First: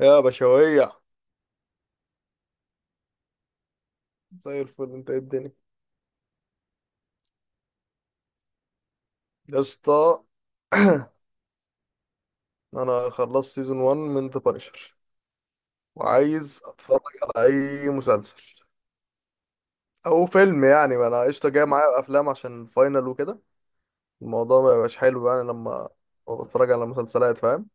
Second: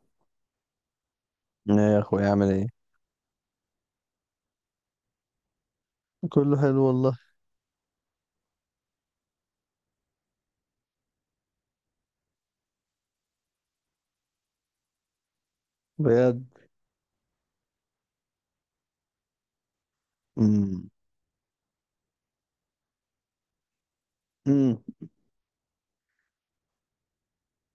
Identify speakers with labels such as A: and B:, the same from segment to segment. A: يا بشوية،
B: ايه يا اخويا اعمل ايه؟
A: زي الفل. انت ايه الدنيا؟
B: كله حلو والله.
A: يا اسطى. انا خلصت سيزون 1 من ذا بانشر،
B: بجد.
A: وعايز اتفرج على اي مسلسل او فيلم.
B: امم
A: يعني ما انا قشطه جاي معايا افلام عشان فاينل وكده. الموضوع ما
B: امم
A: يبقاش حلو يعني لما بتفرج على مسلسلات، فاهم؟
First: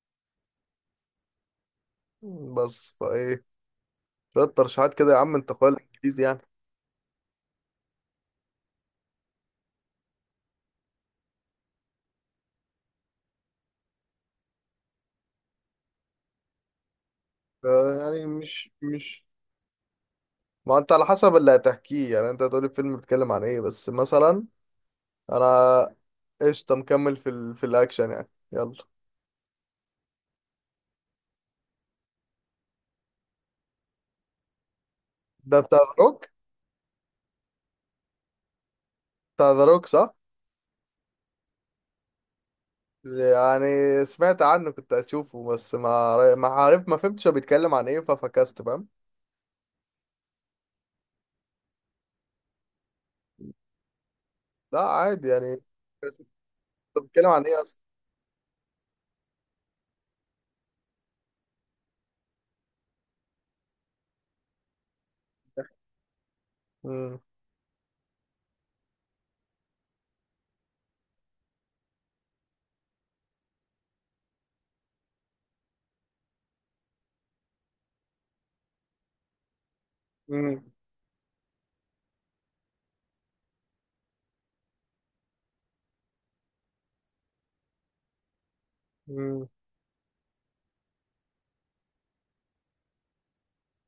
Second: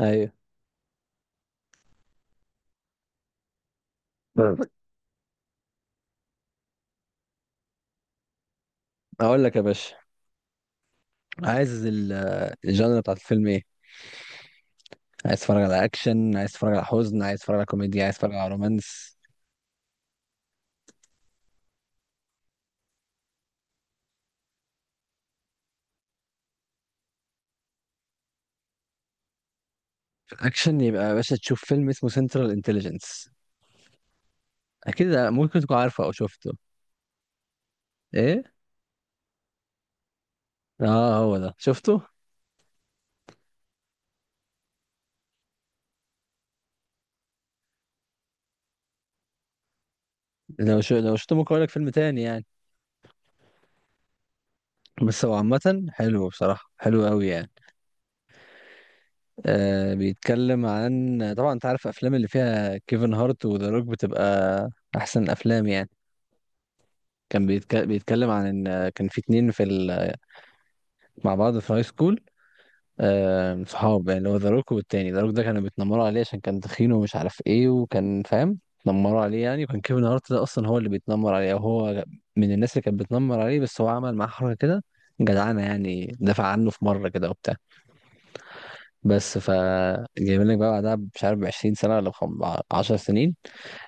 B: ايوه
A: بس فايه شويه
B: طيب.
A: ترشيحات كده يا عم، انت اخويا الانجليزي يعني.
B: اقول لك يا باشا، عايز الجانرا بتاعت الفيلم ايه؟ عايز تتفرج على اكشن، عايز تتفرج على حزن، عايز تتفرج
A: ف-
B: على كوميديا، عايز
A: يعني
B: تتفرج على
A: مش
B: رومانس؟
A: مش ما انت على حسب اللي هتحكيه. يعني انت هتقولي الفيلم بيتكلم عن ايه بس مثلا. انا قشطة مكمل في الأكشن يعني، يلا.
B: في الاكشن يبقى يا باشا تشوف فيلم اسمه سنترال انتليجنس. اكيد ممكن
A: ده
B: تكون
A: بتاع ذا
B: عارفه او
A: روك،
B: شفته. ايه؟
A: بتاع ذا روك صح؟
B: اه هو ده شفته.
A: يعني سمعت عنه كنت أشوفه، بس ما عارف، ما فهمتش هو بيتكلم عن إيه ففكست، فاهم؟
B: لو شو لو شفته ممكن اقول لك فيلم تاني يعني.
A: لا
B: بس
A: عادي
B: هو
A: يعني.
B: عامه حلو، بصراحه
A: طب
B: حلو قوي
A: بيتكلم عن
B: يعني.
A: إيه أصلا؟
B: بيتكلم عن، طبعا انت عارف الافلام اللي فيها كيفن هارت وذا روك بتبقى احسن افلام يعني.
A: مم.
B: بيتكلم عن ان كان في اتنين مع بعض في هاي سكول. آه، صحاب يعني، اللي هو ذا روك والتاني، ذا روك ده كانوا بيتنمروا عليه عشان كان تخين ومش عارف ايه، وكان، فاهم، اتنمروا عليه يعني. وكان كيفن هارت ده
A: مم.
B: اصلا هو اللي بيتنمر عليه، او هو من الناس اللي كانت بتنمر عليه، بس هو عمل معاه حركة كده جدعانة يعني، دافع عنه في مرة كده وبتاع. بس
A: مم.
B: ف، جايبين لك بقى بعدها، مش عارف 20 سنة ولا 10 سنين،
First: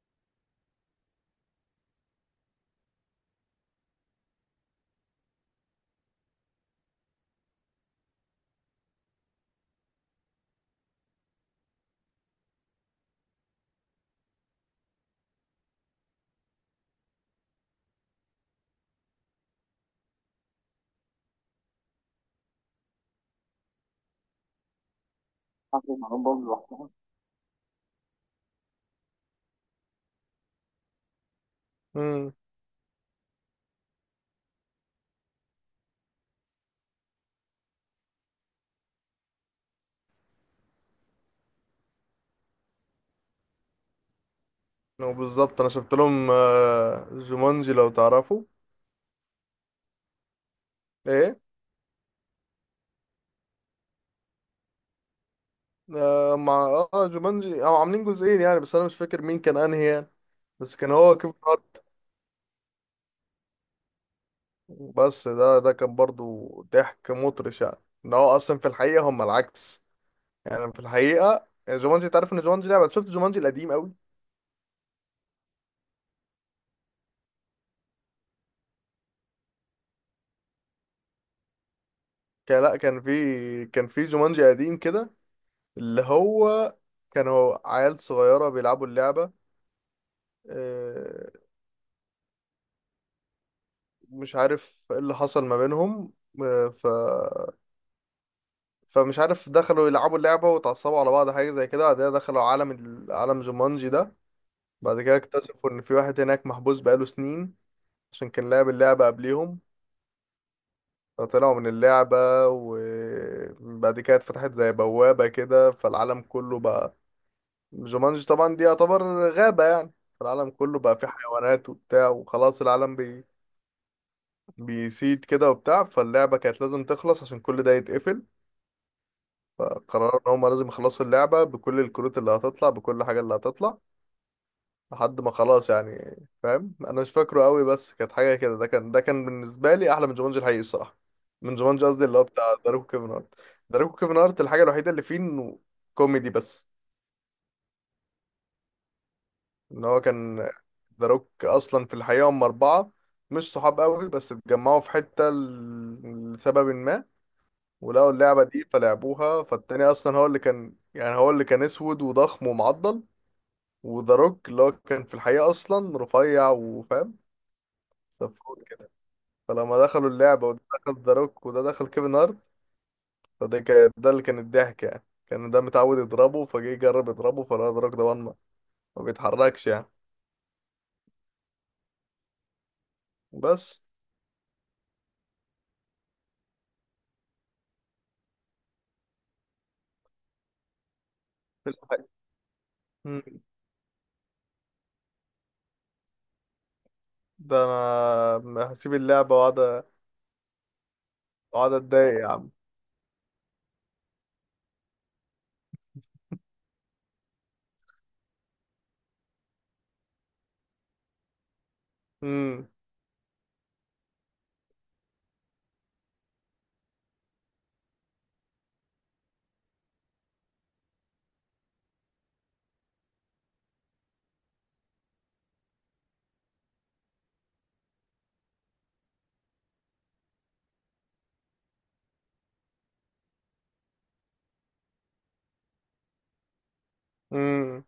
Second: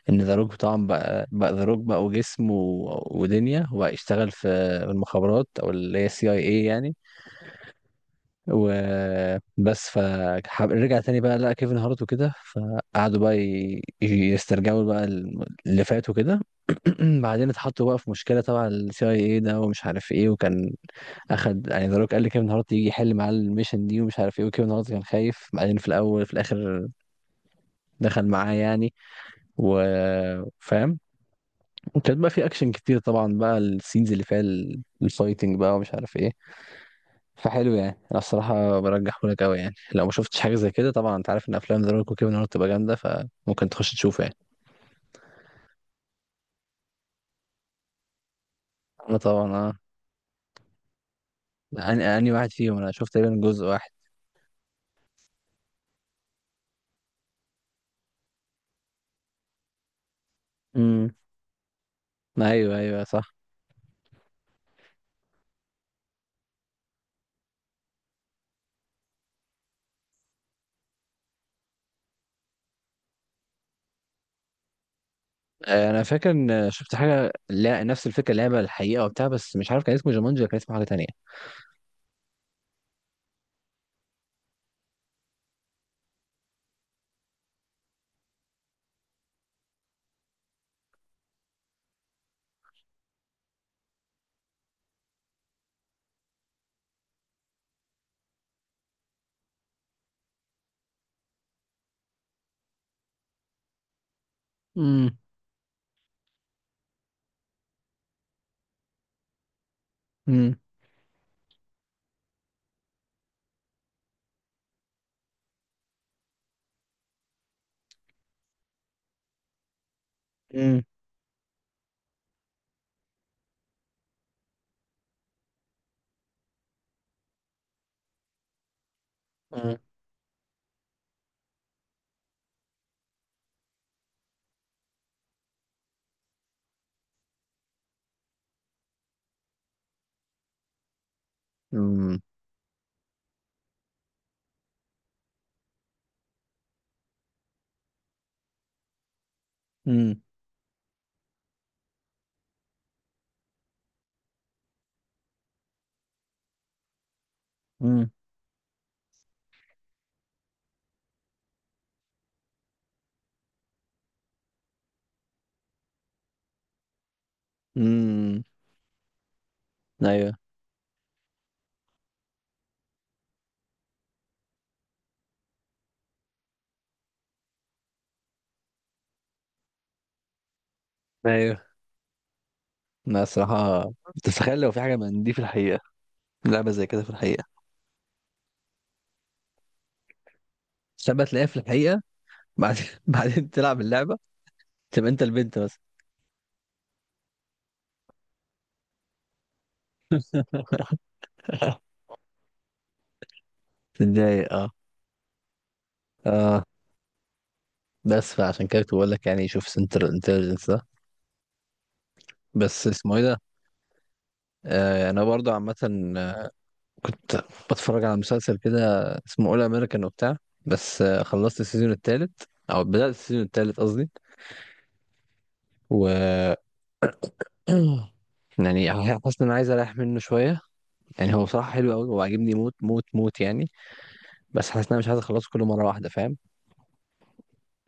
B: ان ذا روك طبعا بقى بقى ذا روك بقى، وجسم ودنيا، وبقى يشتغل في المخابرات، او اللي هي السي اي اي يعني. وبس ف، رجع تاني بقى لقى كيفن هارت وكده، فقعدوا بقى يسترجعوا بقى اللي فات وكده. بعدين اتحطوا بقى في مشكلة تبع السي اي اي ده ومش عارف ايه، وكان اخد يعني، ذا روك قال لي كيفن هارت يجي يحل معاه الميشن دي ومش عارف ايه. وكيفن هارت كان خايف بعدين، في الاول، في الاخر دخل معاه يعني، وفاهم. وكانت بقى
A: مم.
B: في اكشن كتير طبعا بقى، السينز اللي فيها الفايتنج بقى ومش عارف ايه. فحلو يعني. انا الصراحه برجحه لك قوي يعني، لو ما شفتش حاجه زي كده. طبعا انت عارف ان افلام ذا روك وكيفن هارت بتبقى جامده، فممكن تخش تشوفه يعني.
A: هو بالظبط أنا شفت لهم، جومانجي لو تعرفوا.
B: انا طبعا اه.
A: إيه؟
B: اني واحد فيهم، انا شفت تقريبا جزء واحد.
A: مع جومانجي، أو عاملين جزئين يعني، بس أنا مش فاكر مين كان أنهي يعني، بس كان
B: امم.
A: هو كيف.
B: ايوه، صح.
A: بس ده كان برضو ضحك مطرش يعني. ان هو اصلا في الحقيقه هم العكس. يعني في الحقيقه جومانجي، انت عارف ان جومانجي لعبه؟ شفت جومانجي القديم قوي.
B: آه، انا فاكر ان شفت حاجه، لا نفس الفكره، لعبه الحقيقه وبتاع، بس مش عارف كان اسمه جومانجي ولا كان اسمه حاجه تانية.
A: كان، لا، كان في جومانجي قديم كده، اللي هو كانوا عيال صغيره بيلعبوا اللعبه. آه، مش عارف ايه اللي حصل ما بينهم. آه، ف فمش عارف، دخلوا يلعبوا اللعبه وتعصبوا على بعض حاجه زي كده. بعد كده دخلوا عالم عالم جومانجي ده. بعد كده
B: امم
A: اكتشفوا ان في واحد هناك محبوس بقاله سنين، عشان كان لعب اللعبة قبليهم.
B: امم
A: فطلعوا من اللعبة، وبعد كده اتفتحت زي بوابة كده، فالعالم كله بقى جومانجي. طبعا دي يعتبر غابة يعني، فالعالم كله
B: امم
A: بقى فيه حيوانات وبتاع، وخلاص العالم بيسيد كده وبتاع. فاللعبة كانت لازم تخلص عشان كل ده يتقفل. فقرروا ان هما لازم يخلصوا اللعبة بكل الكروت اللي هتطلع، بكل حاجة اللي هتطلع، لحد ما خلاص يعني. فاهم؟ انا مش فاكره قوي بس كانت حاجه كده. ده كان بالنسبه لي احلى من جومانجي الحقيقي الصراحه. من جومانجي قصدي اللي
B: امم
A: هو بتاع داروكو كيفن هارت. داروكو كيفن هارت، الحاجه الوحيده اللي فيه انه كوميدي بس. ان هو كان داروك اصلا في الحقيقه هم اربعه، مش صحاب قوي بس اتجمعوا في حته لسبب ما،
B: امم
A: ولقوا اللعبه دي فلعبوها. فالتاني اصلا هو اللي كان يعني، هو اللي كان اسود وضخم ومعضل. وداروك اللي هو كان في الحقيقه اصلا رفيع وفاهم،
B: امم
A: صفور. فلما دخلوا
B: ايوه
A: اللعبة، وده دخل ذا روك وده دخل كيفن هارت، فده كان ده اللي كان الضحك يعني. كان ده متعود يضربه، فجه يجرب يضربه فلقى ذا روك ده ما بيتحركش يعني.
B: ايوه. لا
A: بس
B: الصراحه، تتخيل لو في حاجه من دي في الحقيقه، لعبه زي كده في الحقيقه، سبت تلاقيها في
A: في
B: الحقيقه،
A: الحقيقة.
B: بعد
A: مم.
B: بعدين تلعب اللعبه، تبقى انت البنت بس.
A: ده انا هسيب اللعبة واقعد، اقعد اتضايق يا عم.
B: تتضايق اه. اه. بس فعشان كده كنت بقول لك يعني، شوف سنتر انتليجنس ده.
A: امم
B: بس اسمه ايه ده؟ آه انا برضه عامه، آه، كنت بتفرج على مسلسل كده اسمه اول امريكان وبتاع. بس آه، خلصت السيزون الثالث، او بدأت السيزون الثالث قصدي. و، يعني، حاسس ان انا عايز اريح منه شويه. يعني هو بصراحه حلو قوي، هو عاجبني موت موت موت يعني. بس حاسس ان انا مش عايز اخلصه كله مره واحده، فاهم.
A: امم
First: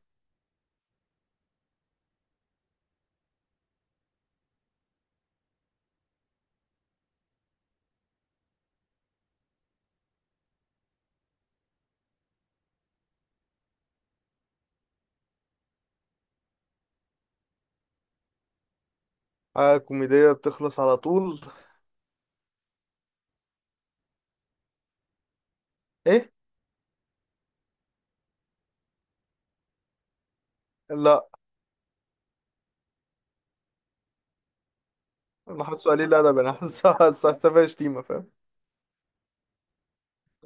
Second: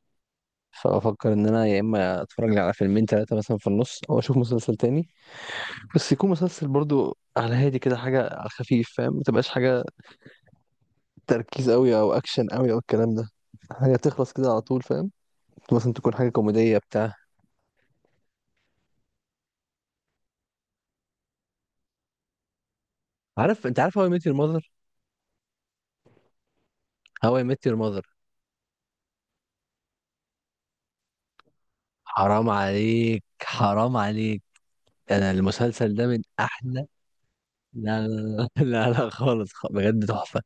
B: فافكر ان انا يا اما اتفرج لي على فيلمين ثلاثه مثلا في النص، او اشوف مسلسل تاني. بس يكون مسلسل برضو على هادي كده، حاجه على الخفيف فاهم، ما تبقاش حاجه تركيز قوي او اكشن قوي او الكلام ده. حاجه تخلص كده على طول فاهم، مثلا تكون حاجه كوميديه بتاع
A: حاجة كوميدية بتخلص على طول.
B: عارف، انت عارف هواي ميت يور ماذر؟
A: ايه.
B: هواي ميت يور ماذر.
A: لا،
B: حرام عليك، حرام عليك. انا
A: انا حاسه
B: المسلسل ده
A: قليل
B: من
A: ادب انا
B: احلى.
A: حاسه حاسه حاسه شتيمة،
B: لا
A: فاهم؟
B: لا لا لا لا خالص، بجد تحفة.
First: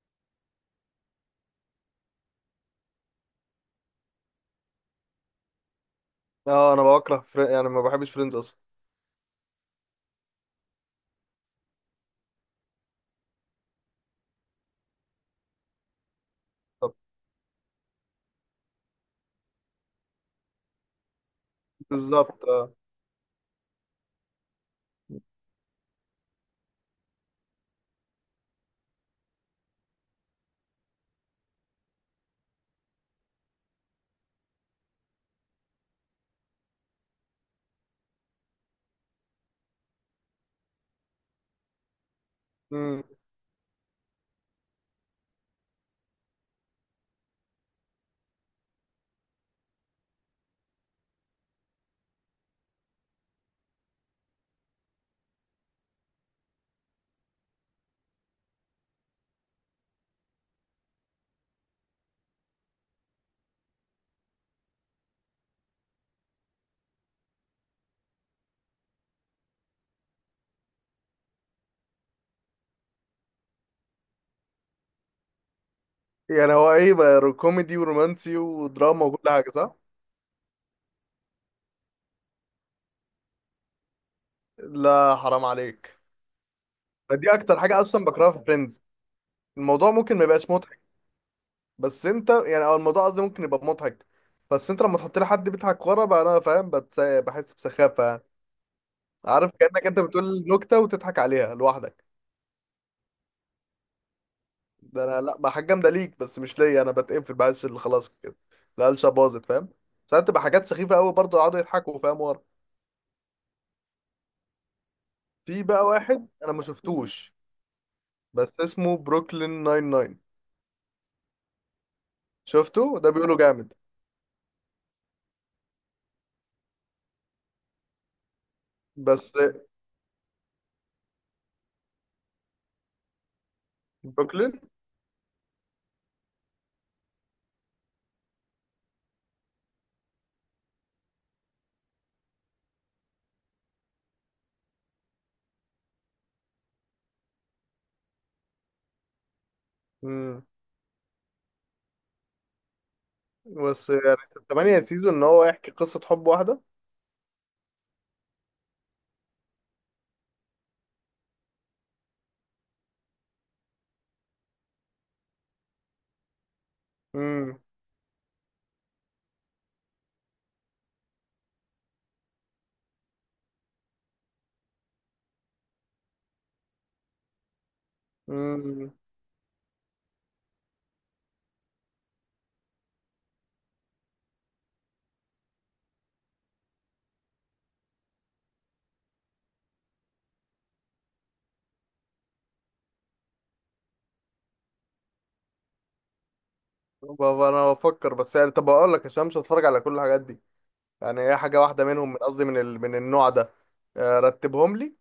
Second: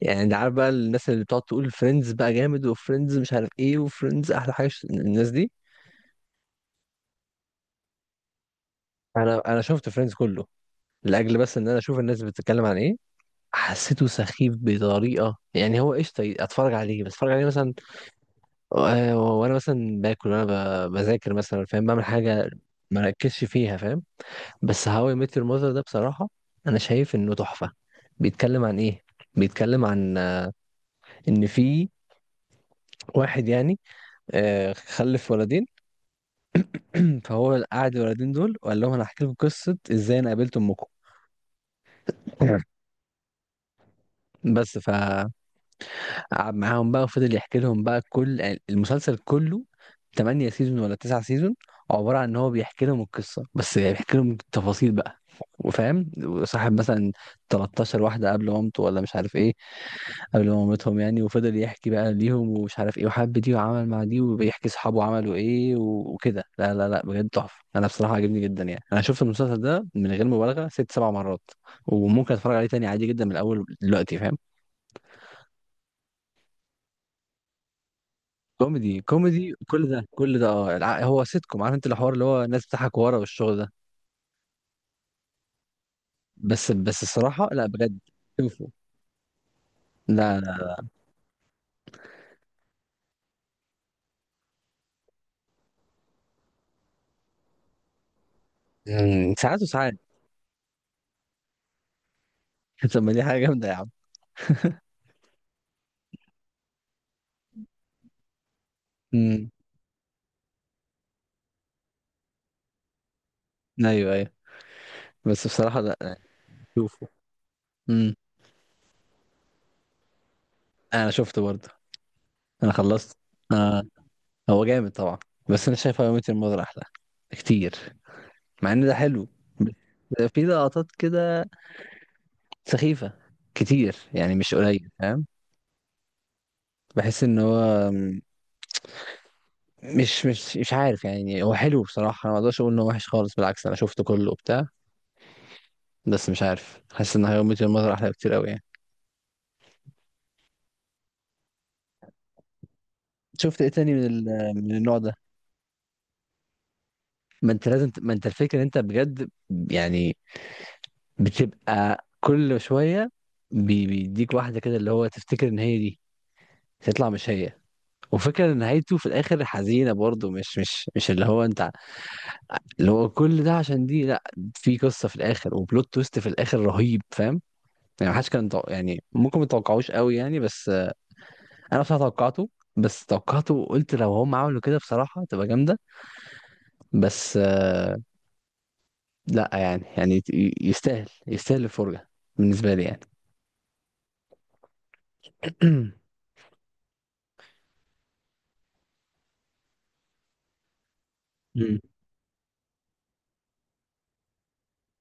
B: يعني انت عارف بقى الناس اللي بتقعد تقول فريندز بقى جامد، وفريندز مش عارف ايه، وفريندز احلى حاجة، الناس دي.
A: اه انا يعني ما بحبش فريندز اصلا.
B: انا شفت فريندز كله، لاجل بس ان انا اشوف الناس بتتكلم عن ايه. حسيته سخيف بطريقة، يعني هو قشطة اتفرج
A: طب.
B: عليه بس، اتفرج عليه مثلا آه، وانا مثلا باكل وانا بذاكر مثلا فاهم، بعمل
A: بالظبط،
B: حاجة
A: اه.
B: ما ركزش فيها فاهم. بس هاو اي ميت يور ماذر ده بصراحة انا شايف انه تحفة. بيتكلم عن ايه؟ بيتكلم عن آه، ان في واحد يعني آه، خلف ولدين. فهو قعد الولدين دول وقال لهم انا هحكي لكم قصه ازاي انا قابلت امكم.
A: مم.
B: بس فقعد معاهم بقى وفضل يحكي لهم بقى كل، يعني المسلسل كله 8 سيزون ولا 9 سيزون، عباره عن ان هو بيحكي لهم القصه، بس يعني بيحكي لهم التفاصيل بقى، وفاهم وصاحب مثلا 13 واحده قبل مامته ولا مش عارف ايه، قبل مامتهم يعني. وفضل يحكي بقى ليهم ومش عارف ايه، وحب دي وعمل مع دي، وبيحكي صحابه عملوا ايه وكده. لا، بجد تحفة، انا بصراحة عجبني جدا يعني. انا شفت المسلسل ده من غير مبالغة ست سبع مرات، وممكن اتفرج عليه تاني عادي جدا من الاول دلوقتي فاهم.
A: يعني هو ايه بقى، كوميدي ورومانسي
B: كوميدي
A: ودراما وكل حاجه،
B: كوميدي
A: صح؟
B: كل ده كل ده اه، هو سيت كوم، عارف انت، الحوار اللي هو الناس بتضحك ورا والشغل ده.
A: لا حرام عليك،
B: بس
A: دي
B: الصراحة
A: اكتر
B: لا،
A: حاجه
B: بجد.
A: اصلا بكرهها في
B: شوفوا.
A: فريندز. الموضوع ممكن ما
B: لا
A: يبقاش مضحك،
B: لا.
A: بس انت يعني، او الموضوع قصدي ممكن يبقى مضحك، بس انت لما تحط لي حد بيضحك ورا بقى، انا فاهم، بحس بسخافه يعني.
B: مم،
A: عارف؟
B: ساعات
A: كانك
B: وساعات.
A: انت بتقول نكته وتضحك عليها لوحدك.
B: طب ما دي حاجة جامدة يا عم.
A: ده انا لا بقى، حاجه جامده ليك بس مش ليا. انا بتقفل، بحس اللي خلاص كده القلشه باظت،
B: امم.
A: فاهم؟ ساعات تبقى حاجات سخيفه قوي برضه يقعدوا يضحكوا، فاهم، ورا.
B: ايوه، بس
A: في
B: بصراحة
A: بقى
B: لا.
A: واحد انا ما
B: شوفوا.
A: شفتوش،
B: امم.
A: بس اسمه بروكلين 99.
B: انا شفته برضه. انا
A: شفته؟ ده
B: خلصت.
A: بيقولوا جامد.
B: آه. هو جامد طبعا، بس انا شايف هاو ميت الموضوع احلى كتير، مع ان ده حلو.
A: بس
B: بس في لقطات كده سخيفة كتير يعني، مش
A: بروكلين.
B: قليل فاهم. بحس ان هو مش عارف يعني. هو حلو بصراحة، انا ما اقدرش اقول انه وحش خالص، بالعكس انا شفته كله وبتاع. بس مش عارف، حاسس ان هاو ميت الموضوع احلى كتير قوي يعني.
A: مم.
B: شفت ايه
A: بس
B: تاني من
A: يعني
B: من
A: تمانية
B: النوع
A: سيزون
B: ده؟
A: ان هو يحكي قصة حب واحدة.
B: ما انت لازم ما انت الفكرة ان انت بجد، يعني، بتبقى كل شوية بيديك واحدة كده اللي هو تفتكر ان هي دي، تطلع مش هي.
A: امم
B: وفكرة ان نهايته في الاخر حزينة برضه، مش اللي هو انت، اللي هو كل ده عشان دي لا، في قصة في الاخر وبلوت تويست في الاخر رهيب فاهم. يعني محدش كان
A: امم
B: يعني ممكن متوقعوش قوي يعني، بس آه، انا بصراحة توقعته. بس توقعته وقلت لو هم عملوا كده بصراحة تبقى جامدة. بس آه، لا يعني، يستاهل، يستاهل الفرجة بالنسبة لي يعني.
A: بابا انا بفكر بس يعني. طب اقول لك، عشان مش هتفرج على كل الحاجات دي، يعني هي حاجة
B: مم.
A: واحدة منهم، من قصدي، من النوع ده. رتبهم لي.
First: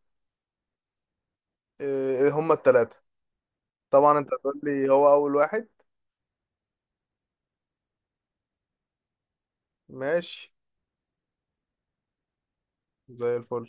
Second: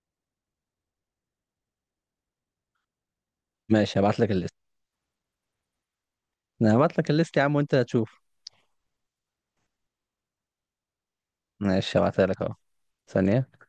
A: هما التلاتة.
B: ماشي
A: طبعا
B: هبعت
A: انت
B: لك.
A: هتقول لي هو اول واحد.
B: انا هبعت لك الليست يا عم وانت هتشوف.
A: ماشي.
B: ماشي، هبعتها لك اهو.
A: زي
B: ثانية.
A: الفل.